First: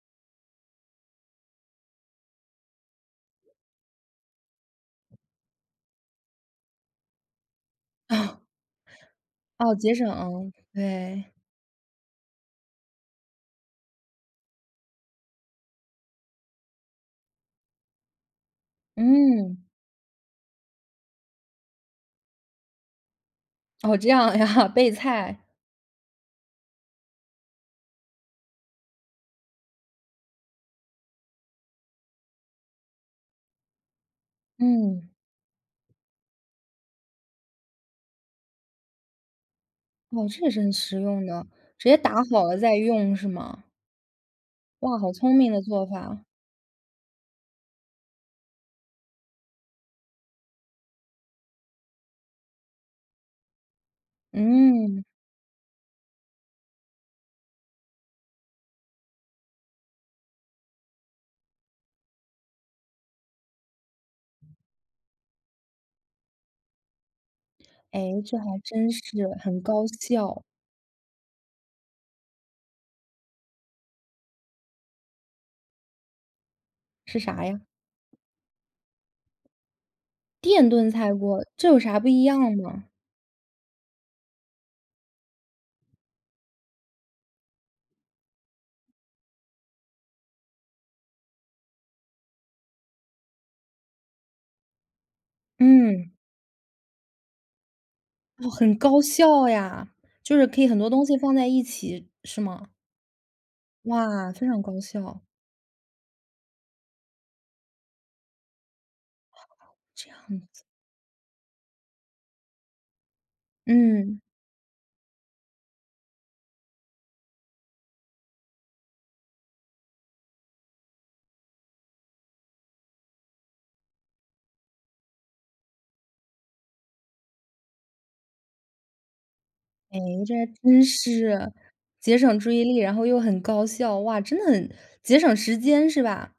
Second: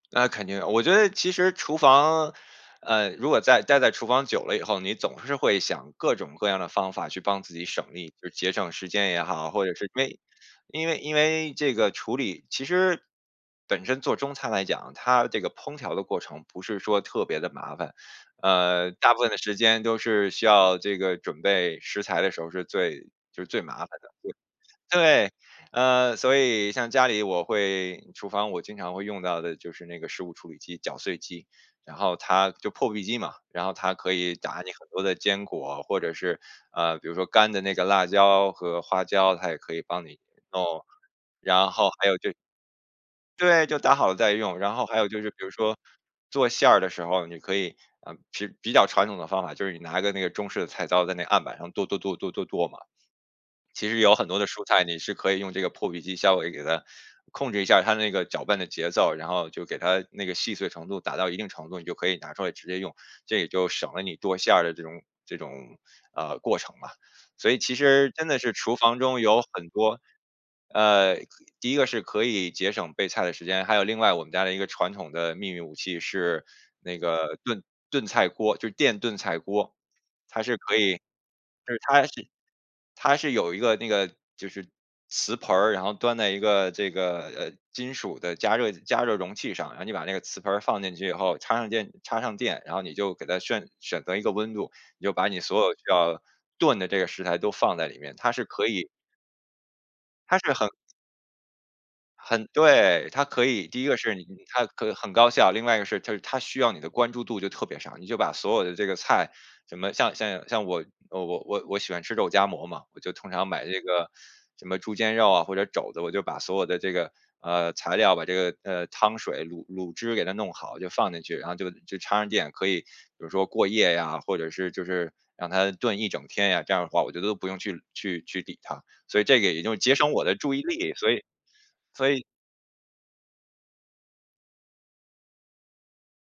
那肯定，我觉得其实厨房呃，如果在呆在厨房久了以后，你总是会想各种各样的方法去帮自己省力，就是 节省时间也好，或者哦，是节因为省，因为因对。为这个处理其实本身做中餐来讲，它这个烹调的过程，不是说特别的麻烦，呃，大部分的时嗯。间都是需要这个准备食材的时候儿是最就是最麻烦哦，的。这对。样呀，备对。菜。呃，所以像家里我会厨房我经常会用到的就是那个食物处理机，搅碎机，然后它就破壁机嘛，然后它可以打你很多嗯。的坚果，或者是呃，比如说干的那个辣椒和花椒，它也可以帮你哦，这也是很弄，实用的，然直后接还有打就是好了再用，是吗？对，就打好了再用，然后还哇，有好就是聪比如明的说做法。做馅儿的时候，你可以呃，其实比较传统的方法，就是你拿个那个中式的菜刀，在那案板上剁剁剁，剁剁剁嘛。其实有很多的蔬菜，你嗯。是可以用这个破壁机稍微给它控制一下它那个搅拌的节奏，然后就给它那个细碎程度打到一定程度，你就可以拿出来直接用，这也就省了你剁馅儿的这种这种，呃，过程嘛，所以其实诶，真这的是还厨真房中是，有很很高多效。呃，第一个是可以节省备菜的时间，还有另外我们家的一个传统的秘密武器是那是个啥呀？炖炖菜锅，就电炖菜锅。它是电可炖以菜锅，这就是有啥它不一是样吗？它是有一个那个就是瓷盆儿，然后端在一个这个，呃，金属的加热加热容器上，然后你把那个磁盆儿放进去以后，插上电插上电，然后你就给它炫选择一个温度，你就把你所有需嗯。要炖的这个食材都放在里面，它是哦，可很以高效呀，就它是是可以很很多东西放在一起，是很吗？对，它可以第一个是哇，非常它高很很效。高效，另外一个是它它需要你的关注度就特别少，你就把所有的这个菜，什么这像样像子。像我呃，我我我喜欢吃肉夹馍嘛，我就通常买这个嗯。什么猪肩肉啊，或者肘子，我就把所有的这个，呃，材料，把这个，呃，汤水，卤卤汁给它弄好，就放进去，然后就就插上电，可以比如说过夜呀，或者是就是让它炖一整天呀，这样儿的话我觉得不用去去去理它，所以这个也就节诶，省我这的还注意真力，所以是，所节以省注意力，然后又很高效，哇，真的很节省时间是吧？